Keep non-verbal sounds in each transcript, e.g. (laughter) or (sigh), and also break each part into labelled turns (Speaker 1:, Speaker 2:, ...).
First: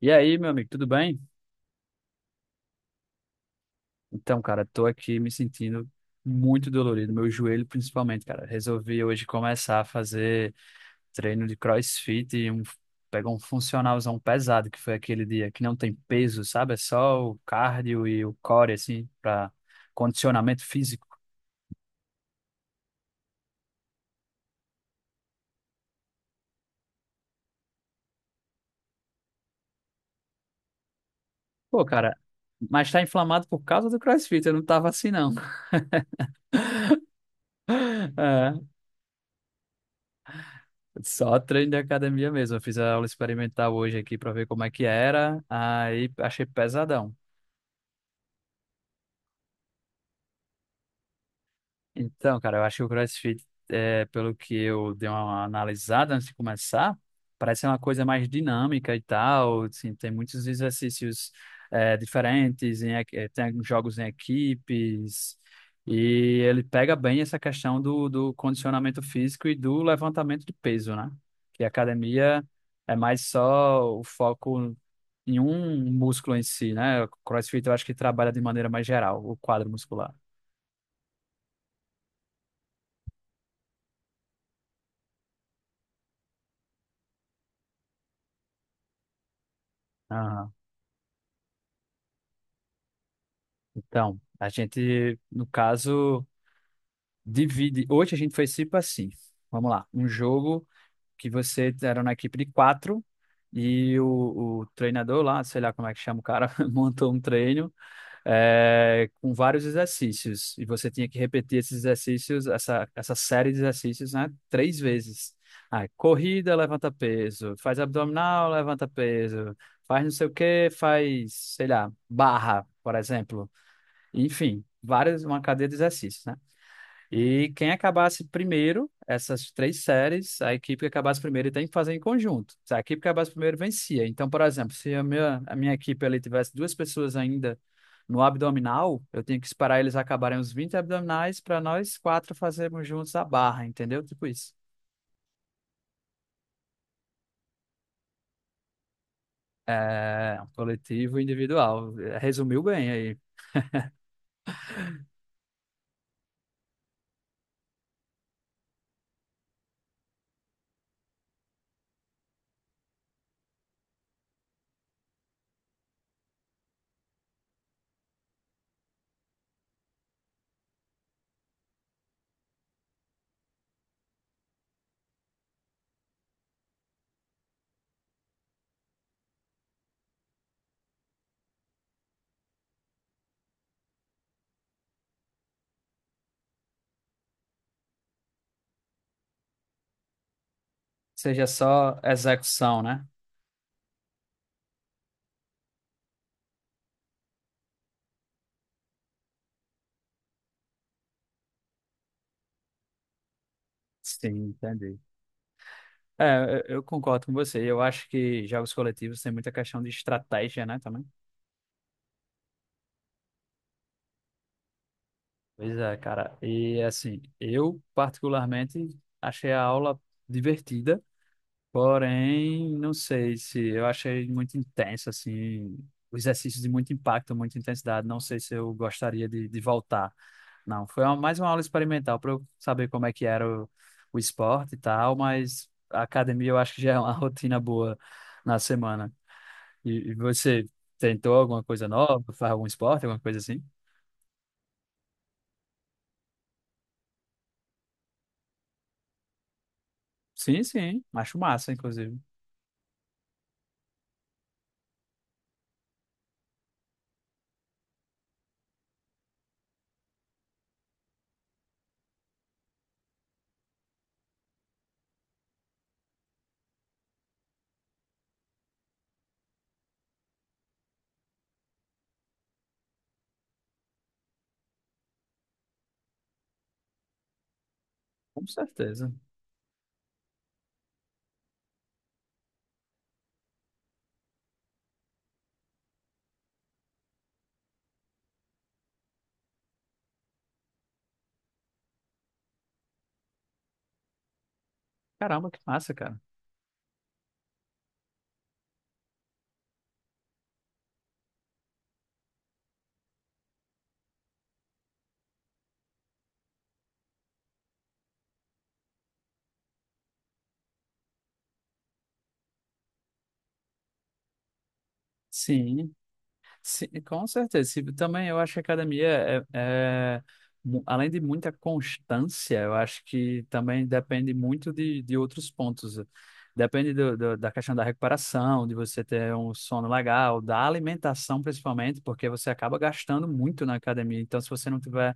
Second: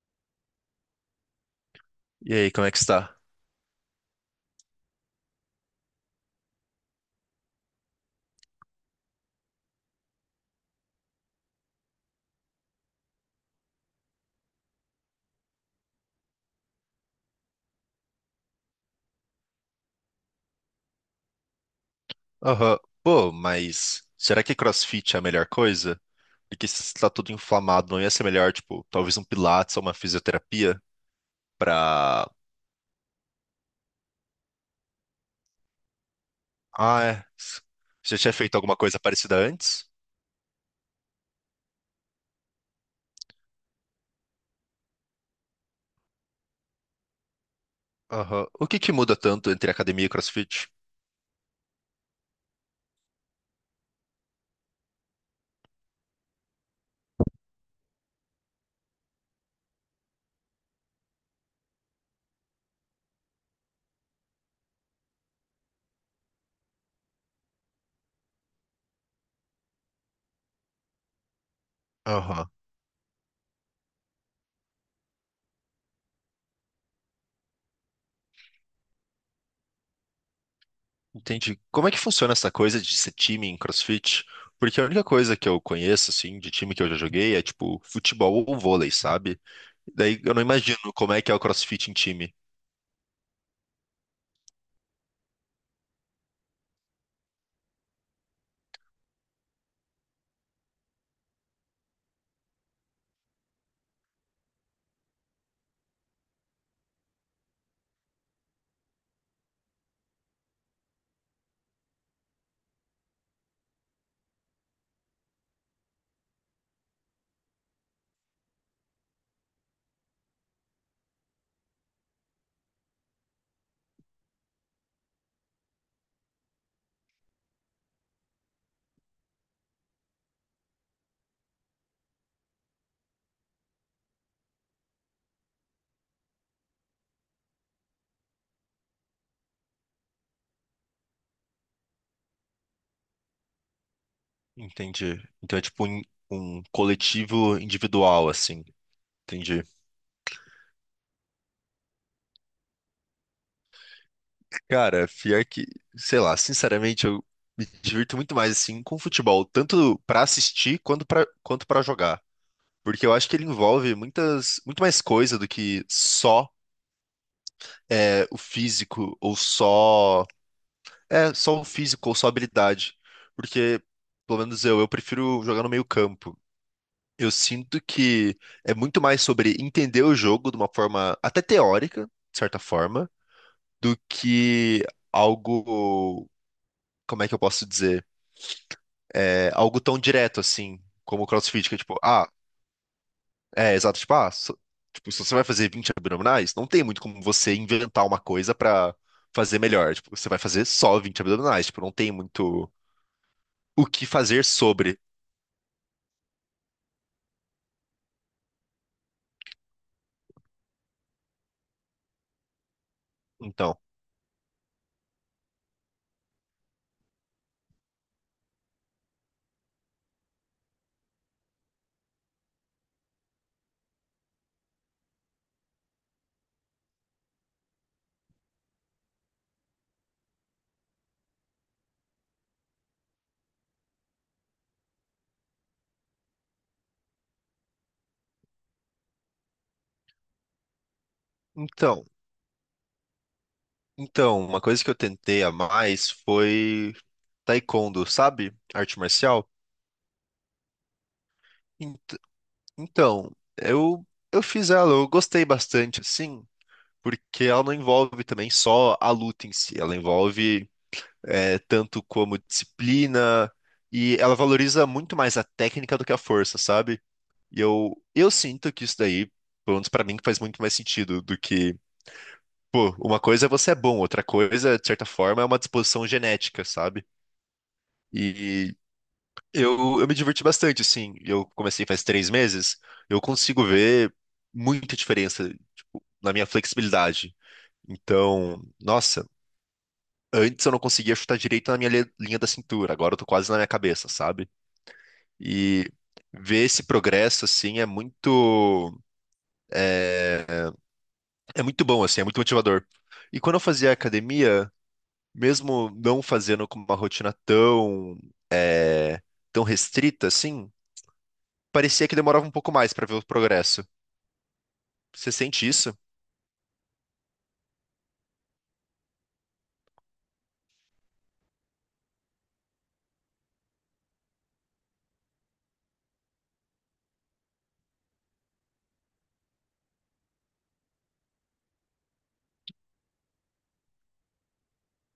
Speaker 1: E aí, meu amigo, tudo bem?
Speaker 2: E aí, como é que está?
Speaker 1: Então, cara, tô aqui me sentindo muito dolorido, meu joelho principalmente, cara. Resolvi hoje começar a fazer treino de CrossFit pegar um funcionalzão pesado, que foi aquele dia que não tem peso, sabe? É só o cardio e o core, assim, pra condicionamento físico.
Speaker 2: Aham. Pô, mas será que CrossFit é a melhor coisa? Porque se está tudo inflamado, não ia ser melhor, tipo, talvez um pilates ou uma fisioterapia
Speaker 1: Pô, cara,
Speaker 2: pra...
Speaker 1: mas tá inflamado por causa do CrossFit, eu não tava assim, não.
Speaker 2: Ah, é.
Speaker 1: (laughs)
Speaker 2: Você já tinha feito
Speaker 1: É,
Speaker 2: alguma coisa parecida antes?
Speaker 1: só treino de academia mesmo. Eu fiz a aula experimental hoje aqui pra ver como é que era, aí achei pesadão.
Speaker 2: Aham. O que que muda tanto entre academia e CrossFit?
Speaker 1: Então, cara, eu acho que o CrossFit, pelo que eu dei uma analisada antes de começar, parece ser uma coisa mais dinâmica e tal. Assim, tem muitos exercícios, diferentes, tem jogos em equipes, e ele pega bem essa questão do condicionamento físico e do levantamento de peso, né? Que a academia
Speaker 2: Aham.
Speaker 1: é mais só o foco em um músculo em si, né? O CrossFit eu acho que trabalha de maneira mais geral, o quadro muscular.
Speaker 2: Entendi. Como é que funciona essa coisa de ser time em CrossFit? Porque a única coisa que eu conheço, assim, de time que eu já joguei é, tipo, futebol ou vôlei, sabe? Daí eu não imagino como é que é o CrossFit em time.
Speaker 1: Então, a gente, no caso, divide. Hoje a gente foi tipo assim. Vamos lá. Um jogo que você era na equipe de quatro e o treinador lá, sei lá como é que chama o cara, (laughs) montou um treino com vários exercícios. E você tinha que repetir esses exercícios, essa série de exercícios, né? Três vezes. Ah, corrida, levanta peso. Faz abdominal, levanta peso. Faz não sei o que, faz, sei lá, barra, por exemplo. Enfim, várias, uma cadeia de exercícios, né? E quem acabasse primeiro, essas três séries, a equipe que acabasse primeiro tem que fazer em conjunto. Se a equipe que acabasse primeiro vencia. Então, por exemplo, se a minha equipe ali tivesse duas pessoas ainda no abdominal, eu tinha que esperar eles acabarem os 20 abdominais para nós quatro fazermos juntos a barra, entendeu? Tipo isso.
Speaker 2: Entendi. Então é tipo um coletivo individual, assim. Entendi.
Speaker 1: É, coletivo e individual. Resumiu bem aí.
Speaker 2: Cara, pior que, sei lá, sinceramente, eu me divirto muito mais assim com futebol, tanto pra assistir quanto pra quanto para jogar, porque eu acho que ele envolve muitas muito mais coisa do que só é, o físico ou só o físico ou só a habilidade, porque pelo menos eu prefiro jogar no meio campo. Eu sinto que é muito mais sobre entender o jogo de uma forma até teórica, de certa forma, do que algo, como é que eu posso dizer? É algo tão direto assim, como o
Speaker 1: Seja
Speaker 2: CrossFit, que é tipo,
Speaker 1: só
Speaker 2: ah,
Speaker 1: execução, né?
Speaker 2: é exato, tipo, ah, tipo, se você vai fazer 20 abdominais, não tem muito como você inventar uma coisa pra fazer melhor. Tipo, você vai fazer só 20 abdominais, tipo, não tem muito o que fazer
Speaker 1: Sim,
Speaker 2: sobre.
Speaker 1: entendi. É, eu concordo com você. Eu acho que jogos coletivos tem muita questão de estratégia, né, também.
Speaker 2: Então,
Speaker 1: Pois é, cara. E assim, eu particularmente achei a aula divertida, porém, não sei se eu achei muito intenso, assim, o exercício de muito impacto, muita intensidade. Não sei se eu gostaria de voltar. Não, foi uma- mais uma aula experimental para eu saber como é que era o esporte e tal, mas a academia eu acho que já é uma (laughs) rotina boa na semana. E você tentou alguma coisa
Speaker 2: então,
Speaker 1: nova? Faz algum esporte, alguma coisa assim?
Speaker 2: então, uma coisa que eu tentei a mais foi taekwondo, sabe? Arte marcial.
Speaker 1: Sim, sim. Acho massa,
Speaker 2: Ent-
Speaker 1: inclusive.
Speaker 2: Então, eu eu fiz ela, eu gostei bastante, assim, porque ela não envolve também só a luta em si, ela envolve é, tanto como disciplina e ela valoriza muito mais a técnica do que a força, sabe? E eu sinto que isso daí, pelo menos pra mim, que faz muito mais sentido do que pô, uma coisa é você é bom, outra coisa, de certa forma, é uma disposição genética, sabe?
Speaker 1: Com
Speaker 2: E
Speaker 1: certeza.
Speaker 2: eu me diverti bastante, assim. Eu comecei faz 3 meses. Eu consigo ver muita diferença na minha flexibilidade. Então, nossa, antes eu não conseguia chutar direito na minha linha da cintura. Agora eu tô quase na minha cabeça, sabe?
Speaker 1: Caramba, que
Speaker 2: E
Speaker 1: massa, cara.
Speaker 2: ver esse progresso, assim, é é muito bom, assim, é muito motivador. E quando eu fazia academia, mesmo não fazendo com uma rotina tão restrita, assim, parecia que demorava um pouco mais pra ver o progresso. Você sente
Speaker 1: Sim,
Speaker 2: isso?
Speaker 1: sim, com certeza. Se- Também eu acho que a academia é, além de muita constância, eu acho que também depende muito de outros pontos. Depende da questão da recuperação, de você ter um sono legal, da alimentação principalmente, porque você acaba gastando muito na academia. Então, se você não tiver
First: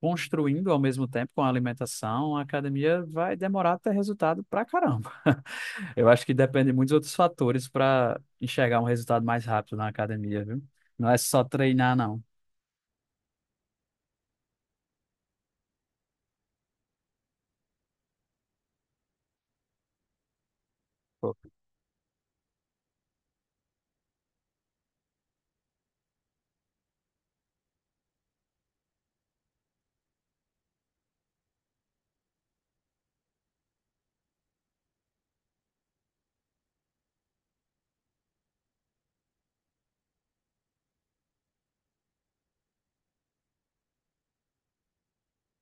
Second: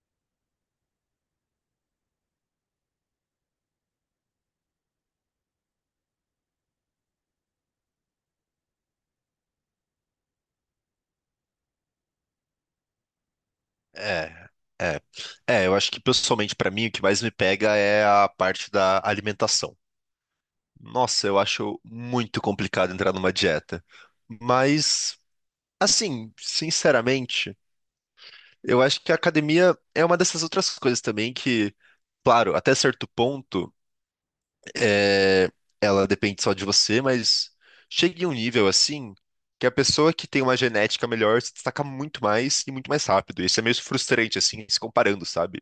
Speaker 1: construindo ao mesmo tempo com a alimentação, a academia vai demorar a ter resultado pra caramba. (laughs) Eu acho que depende de muitos outros fatores para enxergar um resultado mais rápido na academia, viu? Não é só treinar, não.
Speaker 2: É, é. É, eu acho que pessoalmente pra mim o que mais me pega é a parte da alimentação. Nossa,
Speaker 1: Pô.
Speaker 2: eu acho muito complicado entrar numa dieta. Mas, assim, sinceramente, eu acho que a academia é uma dessas outras coisas também que, claro, até certo ponto, é, ela depende só de você, mas chega em um nível assim que a pessoa que tem uma genética melhor se destaca muito mais e muito mais rápido. Isso é meio frustrante, assim, se comparando, sabe?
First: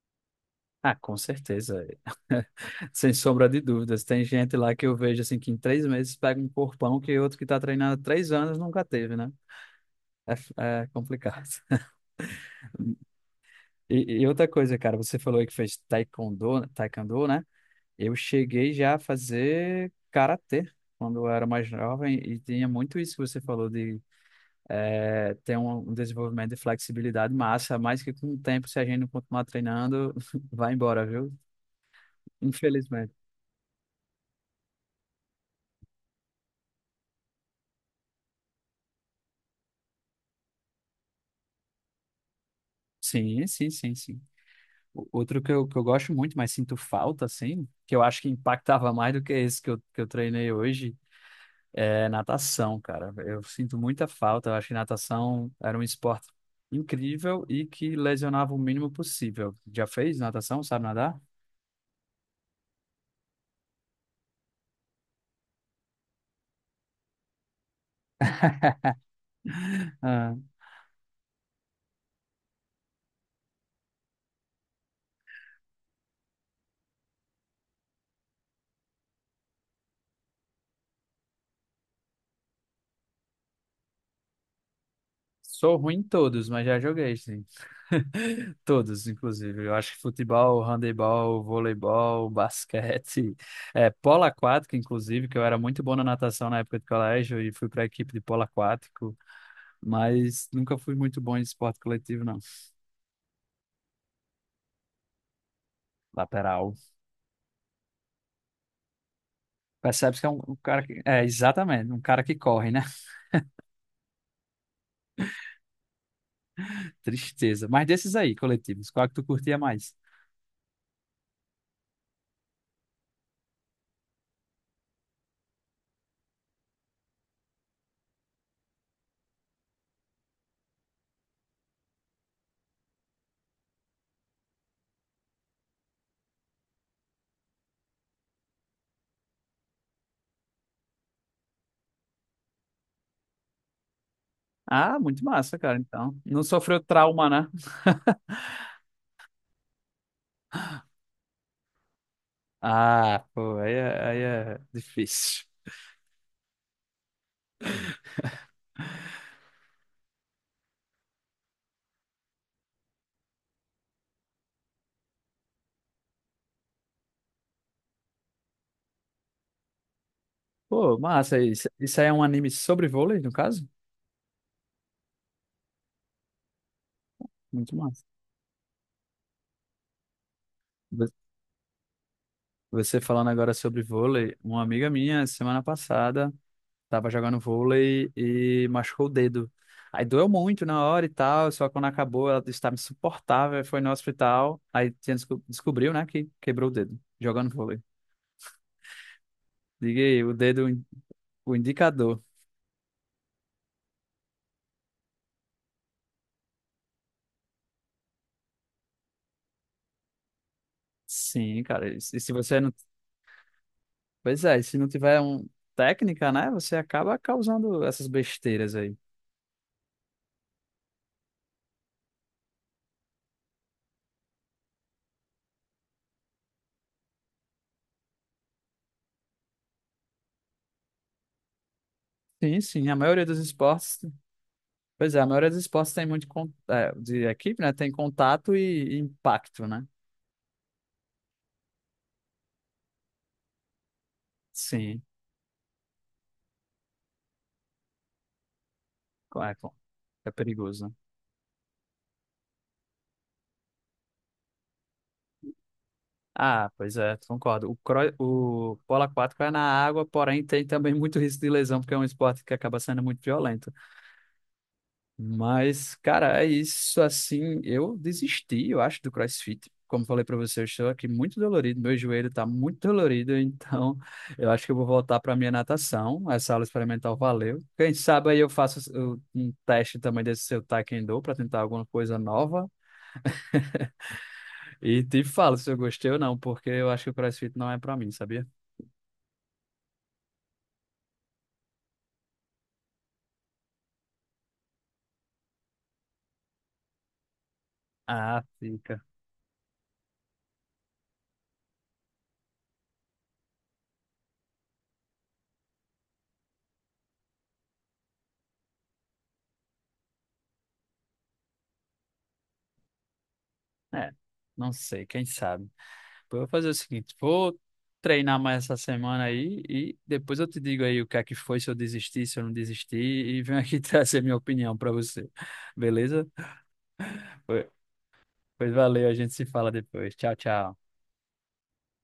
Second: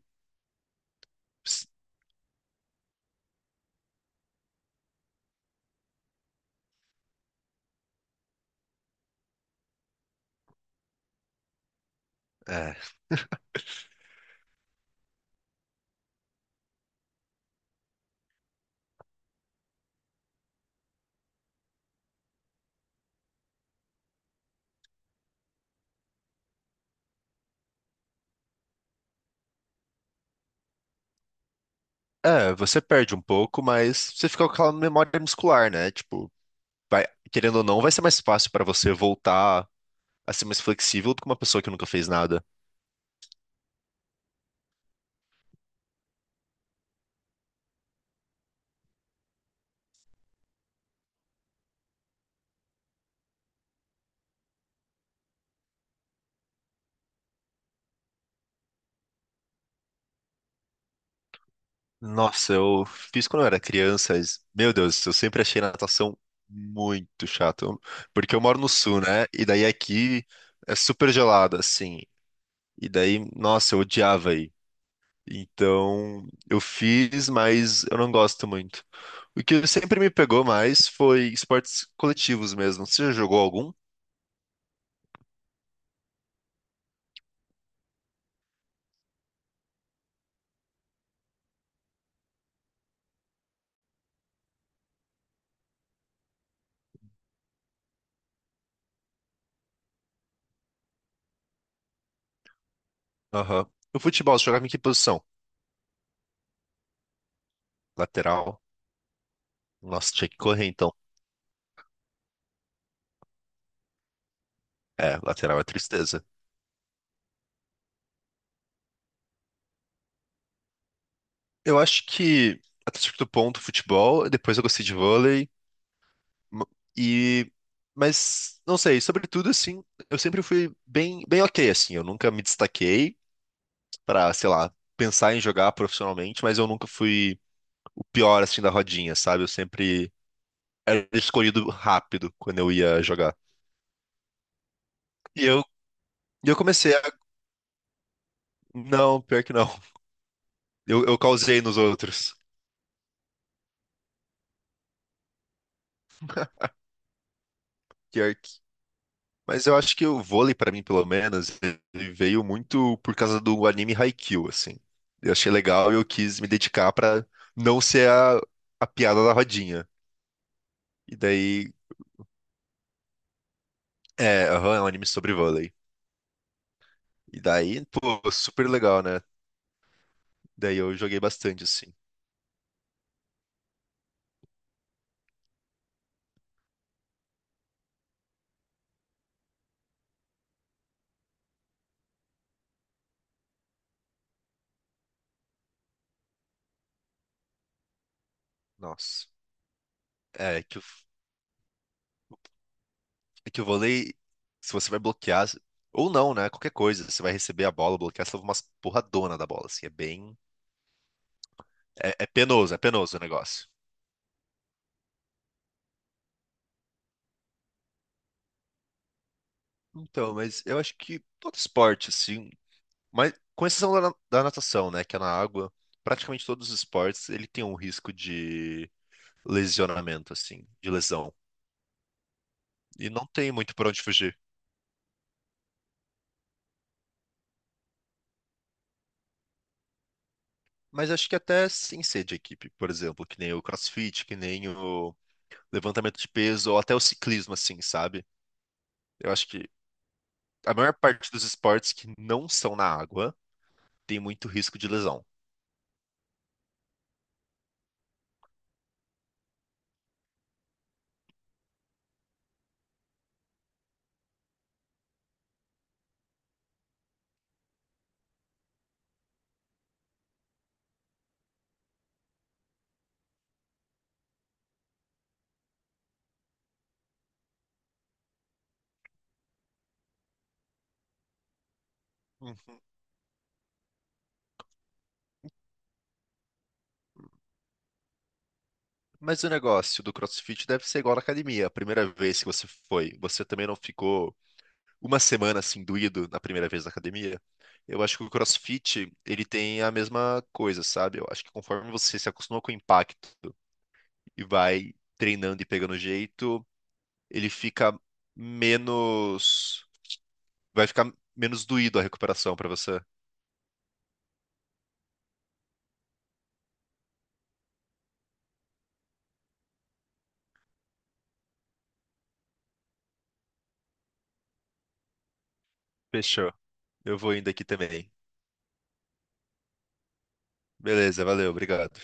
Speaker 1: Ah, com certeza. (laughs) Sem sombra de dúvidas. Tem gente lá que eu vejo assim que em três meses pega um corpão que outro que tá treinando há três anos nunca teve, né? É, é complicado. (laughs)
Speaker 2: É.
Speaker 1: E, e outra coisa, cara, você falou aí que fez taekwondo, né? Eu cheguei já a fazer karatê quando eu era mais jovem e tinha muito isso que você falou de ter um desenvolvimento de flexibilidade massa, mas que com o tempo, se a gente não continuar treinando, (laughs) vai embora, viu?
Speaker 2: É, você
Speaker 1: Infelizmente.
Speaker 2: perde um pouco, mas você fica com aquela memória muscular, né? Tipo, vai, querendo ou não, vai ser mais fácil pra você voltar a ser mais flexível do que uma pessoa que nunca fez nada.
Speaker 1: Sim, sim, sim, sim. O- Outro que eu gosto muito, mas sinto falta, assim, que eu acho que impactava mais do que esse que eu treinei hoje é natação, cara. Eu sinto muita falta. Eu acho que natação era um esporte incrível e que lesionava o mínimo possível. Já fez natação? Sabe nadar?
Speaker 2: Nossa, eu fiz quando eu era criança, mas, meu Deus, eu sempre achei natação muito chata. Eu... porque eu moro no sul, né? E daí aqui
Speaker 1: Ah,
Speaker 2: é super gelado, assim. E daí, nossa, eu odiava. Então, eu fiz, mas eu não gosto muito. O que sempre me pegou mais foi esportes coletivos mesmo. Você já jogou algum?
Speaker 1: sou ruim em todos, mas já joguei, sim. (laughs) Todos, inclusive. Eu acho que futebol, handebol, voleibol, basquete, (laughs) é, polo aquático, inclusive, que eu era muito bom na natação na época de colégio e fui para a equipe de polo aquático, mas nunca fui muito bom em esporte coletivo, não.
Speaker 2: Aham. O futebol, você jogava em que posição?
Speaker 1: Lateral.
Speaker 2: Lateral? Nossa,
Speaker 1: Percebe-se que
Speaker 2: tinha
Speaker 1: é
Speaker 2: que
Speaker 1: um
Speaker 2: correr
Speaker 1: cara
Speaker 2: então.
Speaker 1: que. É, exatamente, um cara que corre, né?
Speaker 2: É, lateral é tristeza.
Speaker 1: (laughs) Tristeza. Mas desses aí, coletivos, qual é que tu curtia mais?
Speaker 2: Eu acho que até certo ponto futebol, depois eu gostei de vôlei m- e mas não sei, sobretudo assim, eu sempre fui bem ok assim, eu nunca me destaquei pra, sei lá, pensar em jogar profissionalmente, mas eu nunca fui o pior assim da rodinha, sabe? Eu sempre era escolhido rápido quando eu ia jogar.
Speaker 1: Ah, muito
Speaker 2: E
Speaker 1: massa,
Speaker 2: eu
Speaker 1: cara, então. Não
Speaker 2: e eu
Speaker 1: sofreu
Speaker 2: comecei a
Speaker 1: trauma, né?
Speaker 2: não, pior que não. Eu causei nos outros.
Speaker 1: Ah, pô, aí é difícil.
Speaker 2: Pior que mas eu acho que o vôlei, pra mim, pelo menos, ele veio muito por causa do anime Haikyuu, assim. Eu achei legal e eu quis me dedicar pra não ser a piada da rodinha.
Speaker 1: Pô,
Speaker 2: E
Speaker 1: massa,
Speaker 2: daí,
Speaker 1: isso aí é um anime sobre vôlei, no caso?
Speaker 2: é, aham, é um anime sobre vôlei. E
Speaker 1: Muito
Speaker 2: daí,
Speaker 1: massa.
Speaker 2: pô, super legal, né? Daí eu
Speaker 1: Vo-
Speaker 2: joguei bastante, assim.
Speaker 1: Você falando agora sobre vôlei, uma amiga minha, semana passada. Tava jogando vôlei e machucou o dedo. Aí doeu muito na hora e tal, só que quando acabou ela estava insuportável, foi no hospital, aí tinha descobriu, né, que quebrou o dedo jogando vôlei.
Speaker 2: Nossa.
Speaker 1: Diga aí, o
Speaker 2: É,
Speaker 1: dedo,
Speaker 2: que
Speaker 1: o indicador.
Speaker 2: É que o vôlei, se você vai bloquear, ou não, né? Qualquer coisa, você vai receber a bola, bloquear, você leva umas porradona da bola, assim, é bem.
Speaker 1: Sim, cara,
Speaker 2: É,
Speaker 1: e se você não...
Speaker 2: é penoso o negócio.
Speaker 1: Pois é, e se não tiver um técnica, né, você acaba causando essas besteiras aí.
Speaker 2: Então, mas eu acho que todo esporte, assim, mas com exceção da natação, né? Que é na água, praticamente todos os esportes, ele tem um risco de lesionamento, assim, de lesão.
Speaker 1: Sim, sim, a
Speaker 2: E
Speaker 1: maioria
Speaker 2: não
Speaker 1: dos
Speaker 2: tem muito pra
Speaker 1: esportes...
Speaker 2: onde fugir.
Speaker 1: Pois é, a maioria dos esportes tem muito... é, de equipe, né, tem contato e impacto, né?
Speaker 2: Mas acho que até sem ser de equipe, por exemplo, que nem o CrossFit, que nem
Speaker 1: Sim,
Speaker 2: o levantamento de peso, ou até o ciclismo, assim, sabe? Eu acho que
Speaker 1: é, é
Speaker 2: a
Speaker 1: perigoso,
Speaker 2: maior
Speaker 1: né?
Speaker 2: parte dos esportes que não são na água tem muito risco de lesão.
Speaker 1: Ah, pois é, concordo. O polo aquático é na água, porém tem também muito risco de lesão, porque é um esporte que acaba sendo muito violento. Mas, cara, é isso assim. Eu desisti, eu acho, do CrossFit. Como falei pra você, eu estou aqui muito dolorido, meu joelho tá muito dolorido, então (laughs) eu acho que eu vou voltar pra minha natação. Essa aula experimental valeu. Quem sabe aí eu faço um teste também desse seu taekwondo pra tentar alguma coisa nova
Speaker 2: Uhum.
Speaker 1: e te falo se eu gostei ou não, porque eu acho que o CrossFit não é pra mim, sabia?
Speaker 2: Mas o negócio do CrossFit deve ser igual na academia. A primeira vez que você foi, você também não ficou uma semana assim doído na primeira vez na academia? Eu acho que o
Speaker 1: Ah, fica.
Speaker 2: CrossFit, ele tem a mesma coisa, sabe? Eu acho que conforme você se acostuma com o impacto e vai treinando e pegando jeito, ele fica menos. Vai ficar menos doído a recuperação pra você.
Speaker 1: É, não sei, quem sabe. Eu vou fazer o seguinte, vou treinar mais essa semana aí e depois eu te digo aí o que é que foi, se eu desisti, se eu não desisti e venho aqui (laughs) trazer minha opinião para você. Beleza?
Speaker 2: Fechou. Eu vou indo aqui
Speaker 1: Pois
Speaker 2: também.
Speaker 1: Pois valeu, a gente se fala depois. Tchau, tchau.
Speaker 2: Beleza, valeu, obrigado.